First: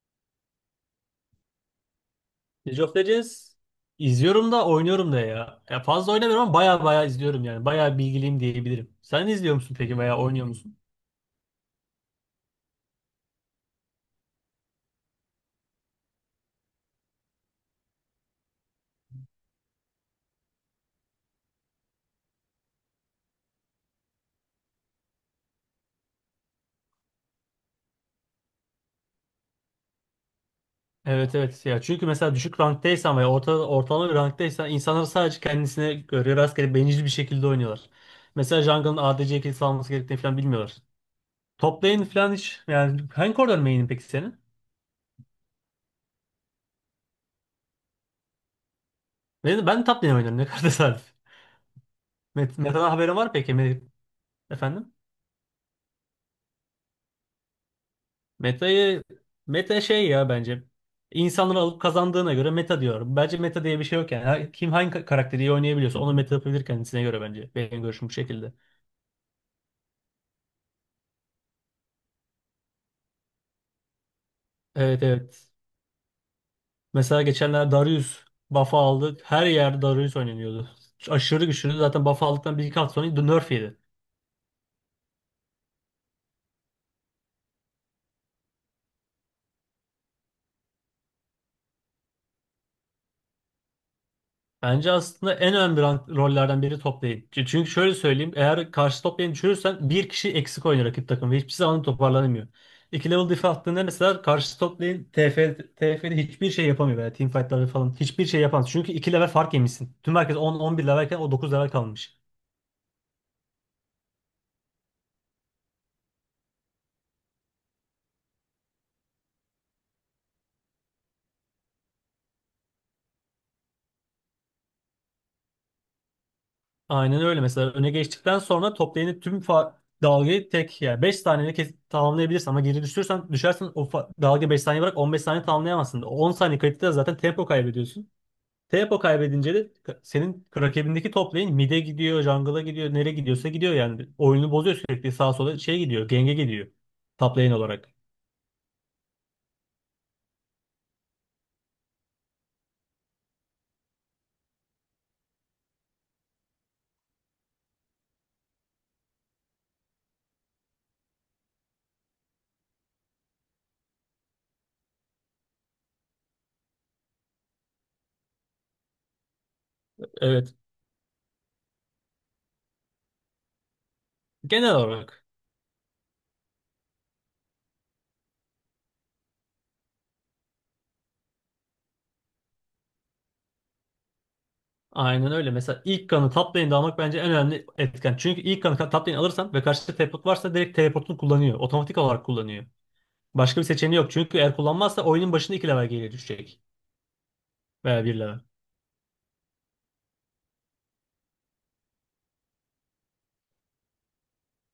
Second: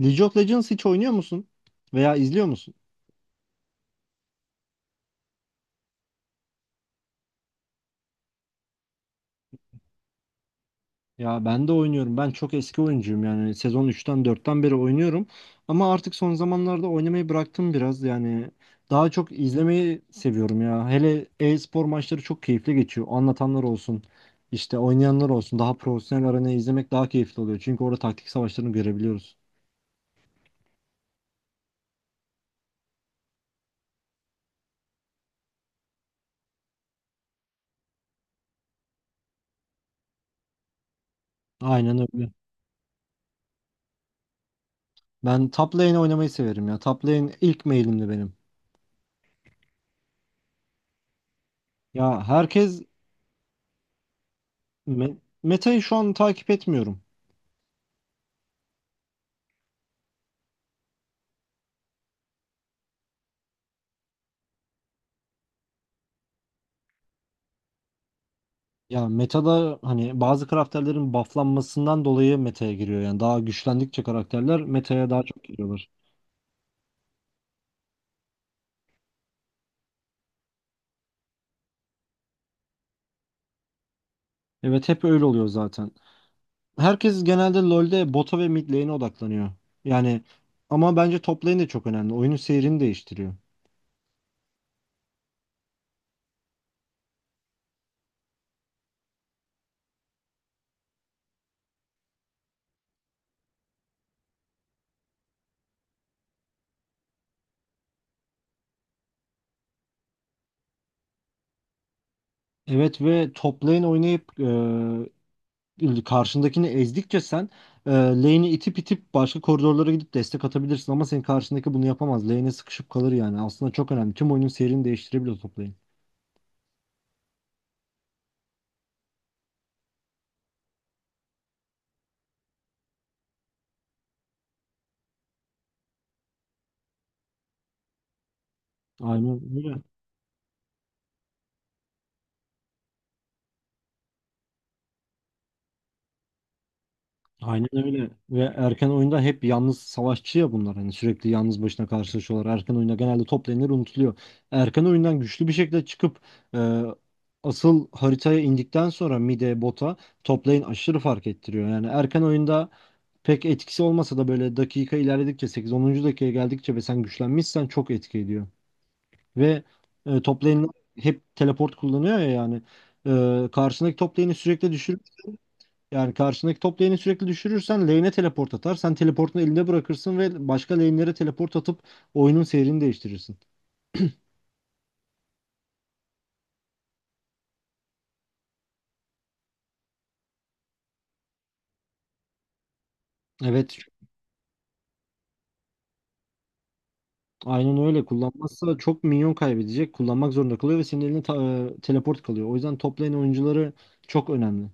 League of Legends hiç oynuyor musun? Veya izliyor musun? League of Legends izliyorum da oynuyorum da ya. Ya fazla oynamıyorum ama baya baya izliyorum yani. Baya bilgiliyim diyebilirim. Sen izliyor musun peki veya oynuyor musun? Ya ben de oynuyorum. Ben çok eski oyuncuyum yani. Sezon üçten dörtten beri oynuyorum. Ama artık son zamanlarda oynamayı bıraktım biraz. Yani daha çok izlemeyi seviyorum ya. Hele e-spor maçları çok keyifli geçiyor. Anlatanlar olsun, işte oynayanlar olsun. Daha profesyonel arenayı izlemek daha keyifli oluyor. Çünkü orada taktik savaşlarını görebiliyoruz. Evet, evet, ya, çünkü mesela düşük ranktaysan veya orta, ortalama bir ranktaysan insanlar sadece kendisine göre rastgele bencil bir şekilde oynuyorlar. Mesela jungle'ın ADC kilisi alması gerektiğini falan bilmiyorlar. Top Aynen lane öyle. falan hiç yani, hangi koridor main'in peki senin? Ben top lane oynamayı severim ya. Top lane ilk mailimdi benim. Ben top lane oynuyorum, ne kadar tesadüf. Ya herkes Meta'dan haberin var peki? Efendim? me- metayı şu an takip etmiyorum. Meta'yı meta şey ya bence. İnsanları alıp kazandığına göre meta diyorum. Bence meta diye bir şey yok yani. Kim hangi karakteri iyi oynayabiliyorsa onu meta yapabilir kendisine göre bence. Benim görüşüm bu şekilde. Ya metada hani bazı karakterlerin bufflanmasından dolayı meta'ya giriyor. Yani daha güçlendikçe karakterler Evet, meta'ya daha çok evet. giriyorlar. Mesela geçenler Darius buff'ı aldık. Her yer Darius oynanıyordu. Aşırı güçlüydü. Zaten buff aldıktan bir iki hafta sonra nerf yedi. Evet hep öyle oluyor zaten. Herkes genelde LoL'de bota ve mid lane'e odaklanıyor. Yani ama bence top lane de çok önemli. Oyunun seyrini değiştiriyor. Bence aslında en önemli rollerden biri toplayıcı. Çünkü şöyle söyleyeyim. Eğer karşı toplayıcı düşürürsen bir kişi eksik oynuyor rakip takım ve hiçbir zaman toparlanamıyor. İki level diff attığında mesela karşı toplayıcı TF'de hiçbir şey yapamıyor veya teamfightlarda falan hiçbir şey yapamaz. Çünkü iki level fark yemişsin. Tüm herkes 10-11 levelken o 9 level kalmış. Evet ve top lane oynayıp karşındakini ezdikçe lane'i itip itip başka koridorlara gidip destek atabilirsin. Ama senin karşındaki bunu yapamaz. Lane'e sıkışıp kalır yani. Aslında çok önemli. Tüm oyunun seyrini değiştirebiliyor top lane. Aynen öyle. Mesela öne geçtikten sonra toplayıcının tüm dalgayı tek, yani 5 saniyede tamamlayabilirsin, ama geri düşersen o dalga 5 saniye bırak, 15 saniye tamamlayamazsın. 10 saniye kayıtta zaten tempo kaybediyorsun. Tepo Aynen kaybedince de öyle. Senin rakibindeki top lane mid'e gidiyor, jungle'a gidiyor, nereye gidiyorsa gidiyor yani. Oyunu bozuyor, sürekli sağa sola şey gidiyor, genge gidiyor. Top lane Aynen olarak. öyle. Ve erken oyunda hep yalnız savaşçı ya bunlar. Hani sürekli yalnız başına karşılaşıyorlar. Erken oyunda genelde toplanır unutuluyor. Erken oyundan güçlü bir şekilde çıkıp e, asıl haritaya indikten sonra mid'e bota toplayın aşırı fark ettiriyor. Yani erken oyunda pek etkisi olmasa da böyle dakika ilerledikçe sekiz onuncu dakikaya geldikçe ve sen güçlenmişsen çok etki ediyor. Ve Top Evet. lane'ler hep teleport kullanıyor ya yani. E, karşındaki top lane'i sürekli Genel düşür olarak. yani karşındaki top lane'i sürekli düşürürsen lane'e teleport atar. Sen teleportunu elinde bırakırsın ve başka lane'lere teleport atıp oyunun seyrini değiştirirsin. Aynen öyle. Mesela ilk kanı top lane'de almak bence en önemli etken. Çünkü ilk kanı top lane alırsan ve karşıda teleport varsa direkt teleportunu kullanıyor. Otomatik olarak kullanıyor. Başka bir Evet, seçeneği yok. Çünkü eğer kullanmazsa oyunun başında 2 level geriye düşecek. aynen öyle. Veya bir level. Kullanmazsa çok minyon kaybedecek. Kullanmak zorunda kalıyor ve senin eline teleport kalıyor. O yüzden top lane oyuncuları çok önemli.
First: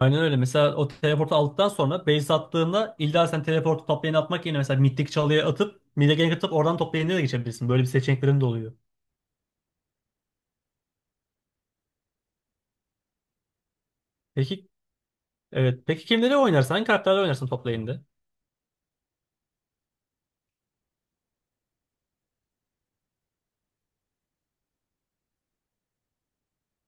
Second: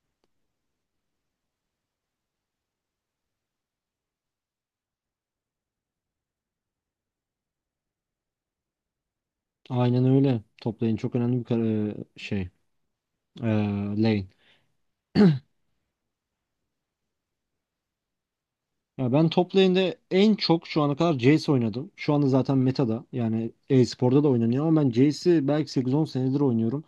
Aynen öyle. Mesela o teleportu aldıktan sonra base attığında illa sen teleportu toplayana atmak yerine mesela mittik çalıya atıp mid'e gank atıp oradan top lane'e de geçebilirsin. Böyle bir seçeneklerin de oluyor. Aynen öyle. Top lane çok önemli bir şey. E, Lane. Peki, evet. Peki kimleri oynarsın? Hangi karakterleri oynarsın top lane'de? Ya ben top lane'de en çok şu ana kadar Jayce oynadım. Şu anda zaten meta'da yani e-sporda da oynanıyor ama ben Jayce'i belki 8-10 senedir oynuyorum.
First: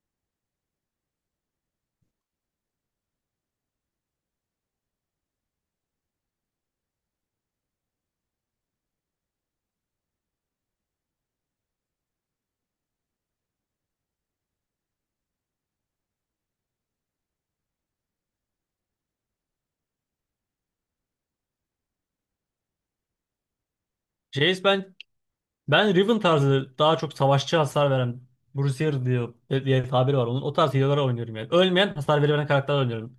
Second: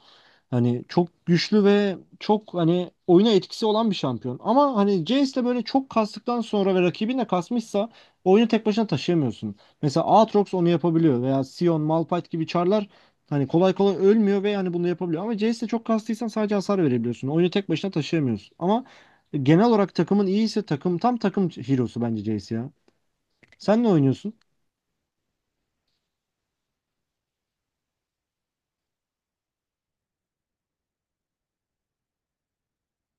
Hani çok güçlü ve çok hani oyuna etkisi olan bir şampiyon. Ama hani Jayce'le böyle çok kastıktan sonra ve rakibin de kasmışsa oyunu tek başına taşıyamıyorsun. Mesela Aatrox onu yapabiliyor veya Sion, Malphite gibi çarlar hani kolay kolay ölmüyor ve hani bunu yapabiliyor. Ama Jayce'le çok kastıysan sadece hasar verebiliyorsun. Oyunu tek başına taşıyamıyorsun. Ama genel olarak takımın iyiyse takım tam takım hero'su bence Jayce ya. Sen ne oynuyorsun? Jayce bence. Ben Riven tarzı, daha çok savaşçı, hasar veren Bruiser diye, diye tabiri var onun. O tarz healer'lar oynuyorum yani. Ölmeyen, hasar veren karakterler oynuyorum.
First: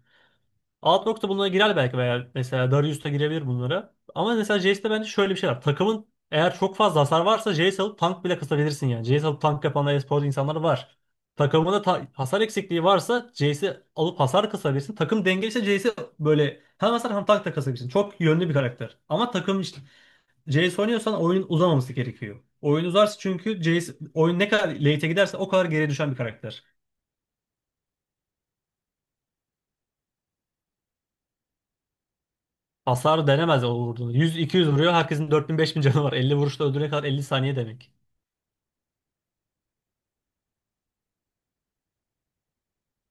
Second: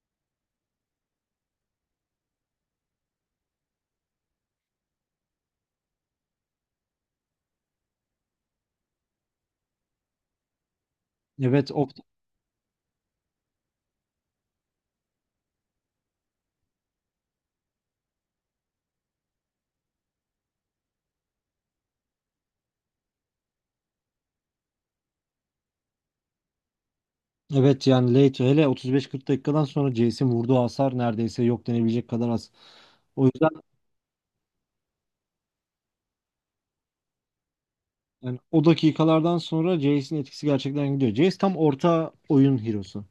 Aatrox da bunlara girer belki, veya mesela Darius da girebilir bunlara. Ama mesela Jayce'de bence şöyle bir şey var. Takımın eğer çok fazla hasar varsa Jayce alıp tank bile kısabilirsin yani. Jayce alıp tank yapan e-sporcu insanlar var. Evet, Takımında Okt hasar eksikliği varsa Jayce'i alıp hasar kısabilirsin. Takım dengeliyse Jayce'i böyle hem hasar hem tank da kısabilirsin. Çok yönlü bir karakter. Ama takım CS oynuyorsan oyunun uzamaması gerekiyor. Oyun uzarsa çünkü CS, oyun ne kadar late'e giderse o kadar geriye düşen bir karakter. evet yani late hele 35-40 dakikadan sonra Jayce'in vurduğu hasar neredeyse yok denebilecek kadar az. O Hasar yüzden denemez o vurduğunu. 100-200 vuruyor. Herkesin 4000-5000 canı var. 50 vuruşla öldürene kadar 50 saniye demek. yani o dakikalardan sonra Jayce'in etkisi gerçekten gidiyor. Jayce tam orta oyun hero'su.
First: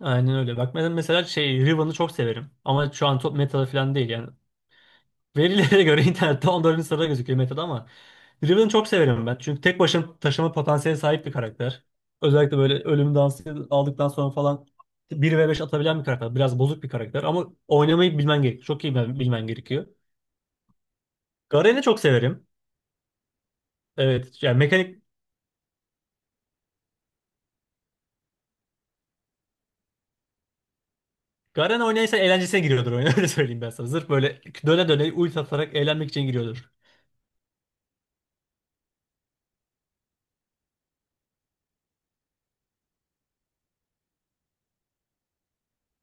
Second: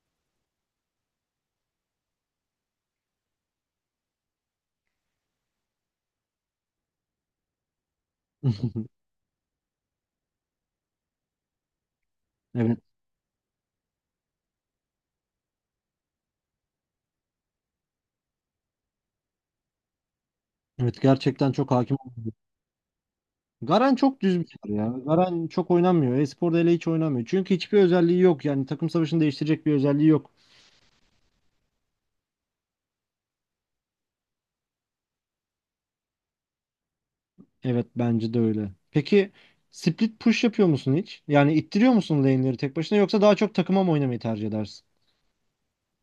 Aynen öyle. Bak ben mesela şey Riven'ı çok severim. Ama şu an top meta falan değil yani. Verilere göre internette 14. sırada gözüküyor Meta'da, ama Driven'ı çok severim ben. Çünkü tek başına taşıma potansiyeli sahip bir karakter. Özellikle böyle Evet. ölüm dansı aldıktan sonra falan bir ve beş atabilen bir karakter. Biraz bozuk bir karakter, ama oynamayı bilmen gerekiyor. Çok iyi bilmen gerekiyor. Evet gerçekten çok Garen'i hakim çok olmadı. severim. Garen çok düz Evet bir yani, şey ya. mekanik Garen çok oynanmıyor. E-sporda hele hiç oynanmıyor. Çünkü hiçbir özelliği yok. Yani takım savaşını değiştirecek bir özelliği yok. Garen oynaysa eğlencesine giriyordur oyuna, öyle söyleyeyim ben sana. Zırf böyle döne döne ult atarak eğlenmek için giriyordur. Evet bence de öyle. Peki split push yapıyor musun hiç? Yani ittiriyor musun lane'leri tek başına yoksa daha çok takıma mı oynamayı tercih edersin?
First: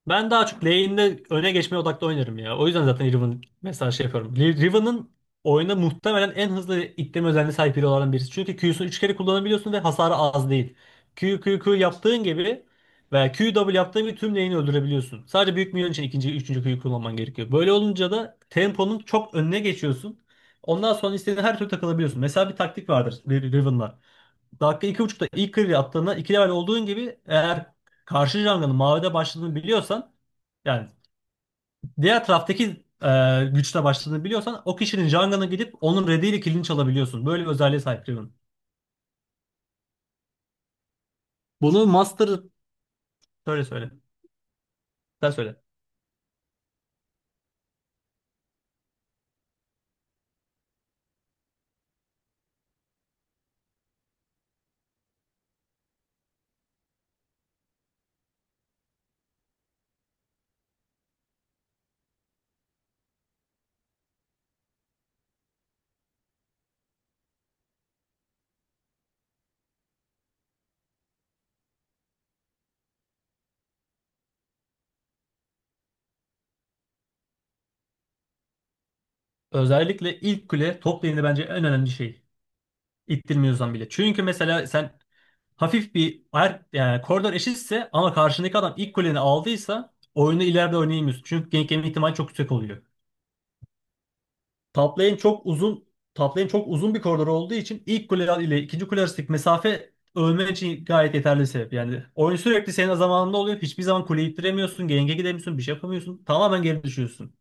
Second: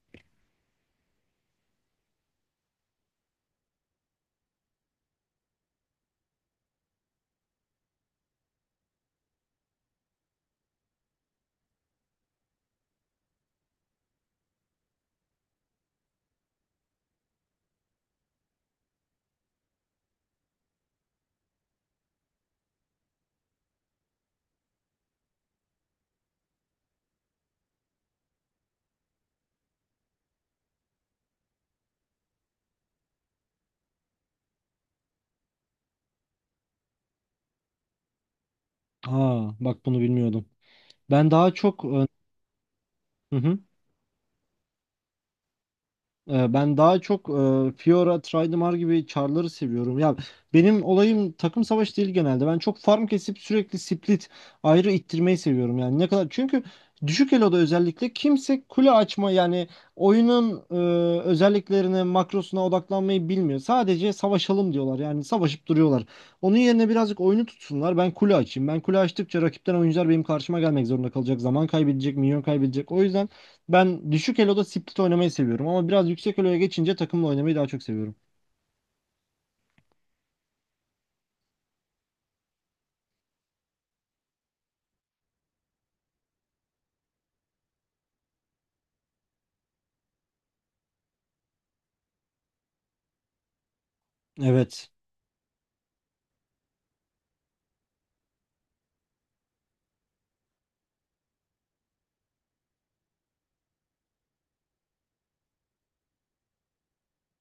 Ben daha çok lane'de öne geçmeye odaklı oynarım ya. O yüzden zaten Riven mesela şey yapıyorum. Riven'ın oyuna muhtemelen en hızlı itleme özelliğine sahip biri olan birisi. Çünkü Q'sunu 3 kere kullanabiliyorsun ve hasarı az değil. Q, Q, Q yaptığın gibi veya Q W yaptığın gibi tüm lane'i öldürebiliyorsun. Sadece büyük minyon için ikinci, üçüncü Q'yu kullanman gerekiyor. Böyle olunca da temponun çok önüne geçiyorsun. Ondan sonra istediğin her türlü takılabiliyorsun. Mesela bir taktik vardır Riven'la. Dakika iki buçukta ilk clear'i attığında 2 level olduğun gibi, eğer karşı jungle'ın mavide başladığını biliyorsan, yani diğer taraftaki güçle başladığını biliyorsan, o kişinin jungle'ına gidip onun red'iyle kill'ini çalabiliyorsun. Böyle bir özelliğe sahip Riven. Aa bak bunu bilmiyordum. Ben daha çok... Bunu e, Master Hı hı. söyle, söyle. Sen söyle. Ben daha çok Fiora, Tridimar gibi char'ları seviyorum. Ya benim olayım takım savaşı değil genelde. Ben çok farm kesip sürekli split ayrı ittirmeyi seviyorum. Yani ne kadar çünkü düşük eloda özellikle kimse kule açma yani oyunun özelliklerine, makrosuna odaklanmayı bilmiyor. Sadece savaşalım diyorlar. Yani savaşıp duruyorlar. Onun yerine birazcık oyunu tutsunlar. Ben kule açayım. Ben kule açtıkça rakipten oyuncular benim karşıma gelmek zorunda kalacak. Zaman kaybedecek, minyon kaybedecek. O yüzden ben düşük eloda split oynamayı seviyorum ama biraz yüksek eloya geçince takımla oynamayı daha çok seviyorum. Özellikle ilk kule top lane'de bence en önemli şey. İttirmiyorsan bile. Çünkü mesela sen hafif bir yani koridor eşitse ama karşındaki adam ilk kuleni aldıysa oyunu ileride oynayamıyorsun. Çünkü gank yeme ihtimali çok yüksek oluyor. Evet. Top lane çok uzun top lane çok uzun bir koridor olduğu için ilk kule ile ikinci kule arasındaki mesafe ölmen için gayet yeterli bir sebep. Yani oyun sürekli senin zamanında oluyor. Hiçbir zaman kuleyi ittiremiyorsun. Genge gidemiyorsun. Bir şey yapamıyorsun. Tamamen geri düşüyorsun.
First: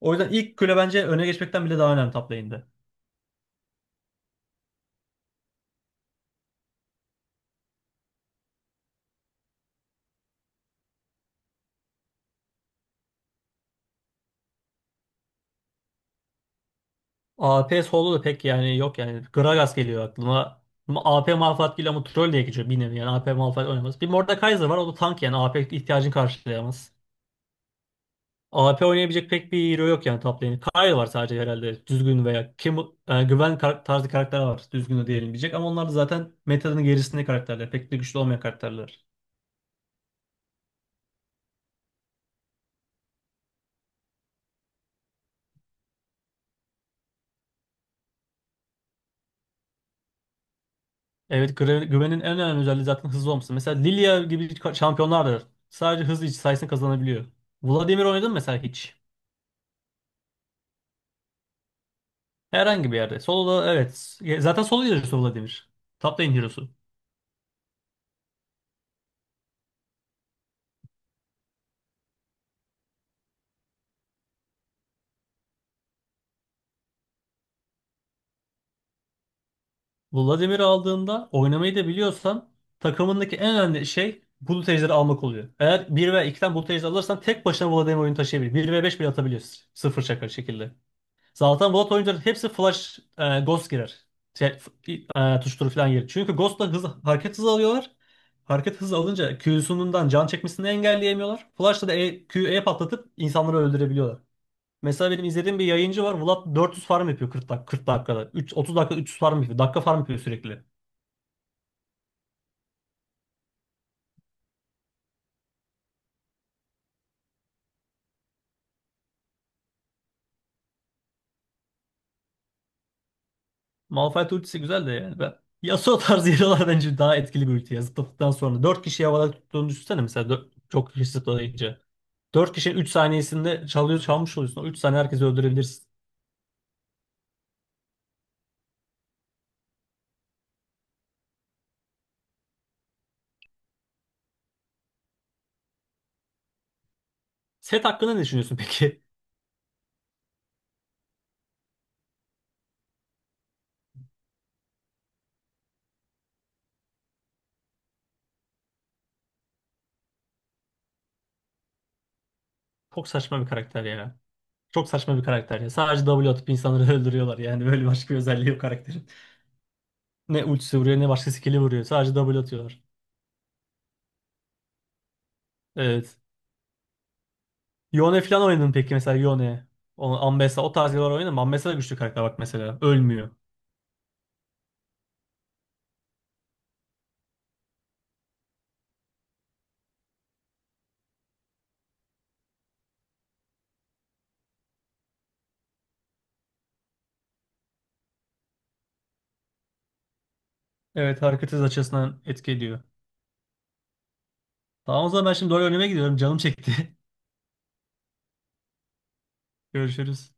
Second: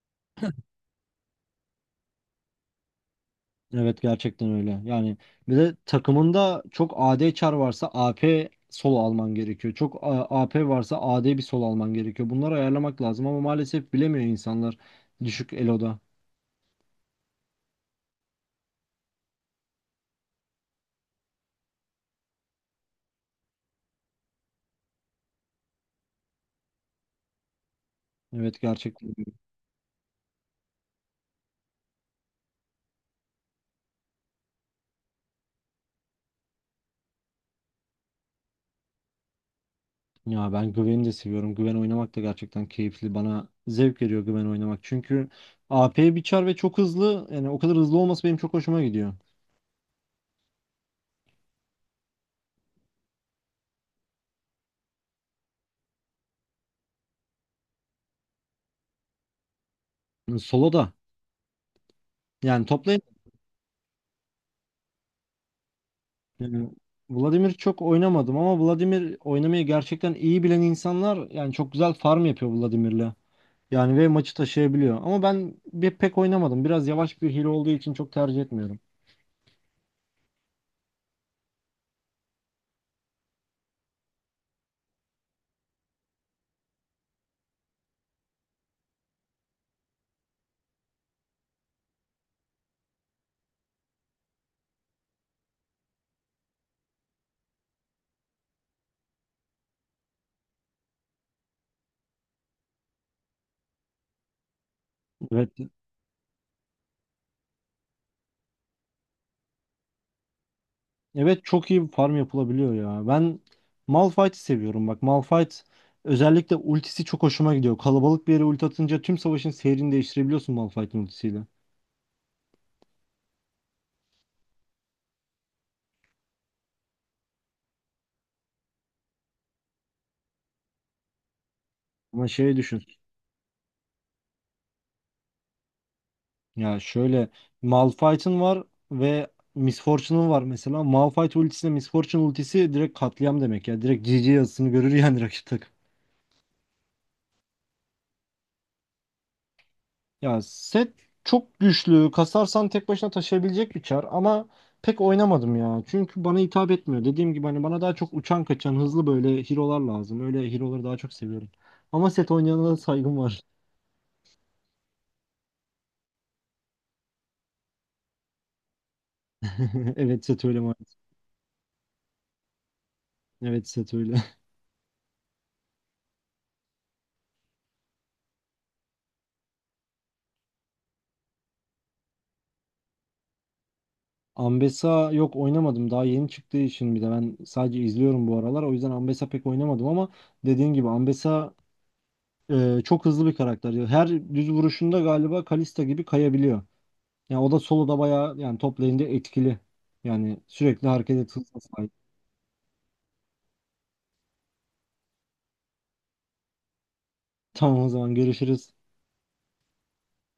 O yüzden ilk kule bence öne geçmekten bile daha önemli top lane'de. Evet gerçekten öyle. Yani bir de takımında çok AD çar varsa AP solo alman gerekiyor. AP varsa AD bir solo alman gerekiyor. Bunları ayarlamak lazım ama maalesef bilemiyor insanlar düşük eloda. AP solo da pek yani yok yani. Gragas geliyor aklıma. Ama AP Malphite geliyor, ama troll diye geçiyor bir nevi yani. AP Malphite oynamaz. Bir Mordekaiser var, o da tank yani AP ihtiyacını karşılayamaz. Evet AP gerçekten oynayabilecek öyle. pek bir hero yok yani top lane'e. Kayle var sadece herhalde düzgün, veya kim güven tarzı karakter var düzgün de diyebilecek, ama onlar da zaten metanın gerisinde karakterler. Pek de güçlü olmayan karakterler. Ya ben Güven'i de seviyorum. Güven oynamak da gerçekten keyifli. Bana zevk veriyor Güven oynamak. Çünkü AP bir çar ve çok hızlı. Yani o kadar hızlı olması benim çok hoşuma gidiyor. Evet, güvenin en önemli özelliği zaten hızlı olması. Mesela Lilia gibi şampiyonlar da sadece hızlı sayesinde kazanabiliyor. Vladimir oynadın mı mesela hiç? Solo da. Yani Herhangi bir toplayın yerde. Solo'da evet. Zaten solo hero'su Vladimir. Top lane yani hero'su. Vladimir çok oynamadım ama Vladimir oynamayı gerçekten iyi bilen insanlar yani çok güzel farm yapıyor Vladimir'le. Yani ve maçı taşıyabiliyor. Ama ben bir pek oynamadım. Biraz yavaş bir hile olduğu için çok tercih etmiyorum. Vladimir'i aldığında oynamayı da biliyorsan takımındaki en önemli şey bulut ejderi almak oluyor. Eğer 1 veya 2'den bulut ejderi alırsan tek başına Vladimir oyunu taşıyabilir. Bir ve 5 bile atabiliyor. Sıfır şaka şekilde. Zaten Vlad oyuncuların hepsi flash ghost girer. Şey, tuşturu falan girer. Çünkü ghost'la hız, hareket hızı alıyorlar. Hareket hızı alınca Q'sundan can çekmesini engelleyemiyorlar. Flash'la da Q'ye patlatıp insanları öldürebiliyorlar. Mesela benim Evet. izlediğim bir yayıncı var. Vlad 400 farm yapıyor 40 40 dakikada. 3, 30 dakika 300 farm yapıyor. Dakika farm yapıyor sürekli. Evet çok iyi bir farm yapılabiliyor ya. Ben Malphite'i seviyorum bak. Malphite özellikle ultisi çok hoşuma gidiyor. Kalabalık bir yere ulti atınca tüm savaşın seyrini değiştirebiliyorsun Malphite'in ultisiyle. Malphite ultisi güzel de yani. Ben. Yasuo tarzı hero'lar bence daha etkili bir ulti ya. Zıpladıktan sonra 4 kişi havada tuttuğunu düşünsene mesela çok kişi zıplayınca. Ama 4 şey kişinin düşün 3 saniyesinde çalıyor çalmış oluyorsun. O 3 saniye herkesi öldürebilirsin. ya şöyle Malphite'ın var ve Miss Fortune'ın var mesela. Malphite ultisiyle Miss Fortune ultisi direkt katliam demek ya. Direkt GG yazısını görür yani rakip takım. Set hakkında ne düşünüyorsun peki? Ya set çok güçlü. Kasarsan tek başına taşıyabilecek bir çar ama pek oynamadım ya. Çünkü bana hitap etmiyor. Dediğim gibi hani bana daha çok uçan kaçan hızlı böyle hero'lar lazım. Öyle hero'ları daha çok seviyorum. Ama set oynayana da Çok saygım var. saçma bir karakter ya. Çok saçma bir karakter ya. Sadece W atıp insanları öldürüyorlar. Yani böyle başka bir özelliği yok karakterin. Evet Ne set öyle ultisi vuruyor, maalesef. ne başka skill'i vuruyor. Sadece W atıyorlar. Evet set öyle. Evet. Yone falan oynadın peki mesela, Yone. Ambessa o tarz hero'lar oynadın mı? Ambessa da güçlü karakter bak mesela. Ölmüyor. Ambessa yok oynamadım. Daha yeni çıktığı için bir de ben sadece izliyorum bu aralar. O yüzden Ambessa pek oynamadım ama dediğin gibi Ambessa çok hızlı bir karakter ya. Her düz vuruşunda galiba Kalista gibi kayabiliyor. Yani o da soloda bayağı yani top lane'de etkili. Yani sürekli hareket Evet, et hareket hızına hız sahip. açısından etki ediyor. Tamam, o zaman ben şimdi doğru önüme gidiyorum. Canım çekti. Tamam o zaman görüşürüz. Görüşürüz.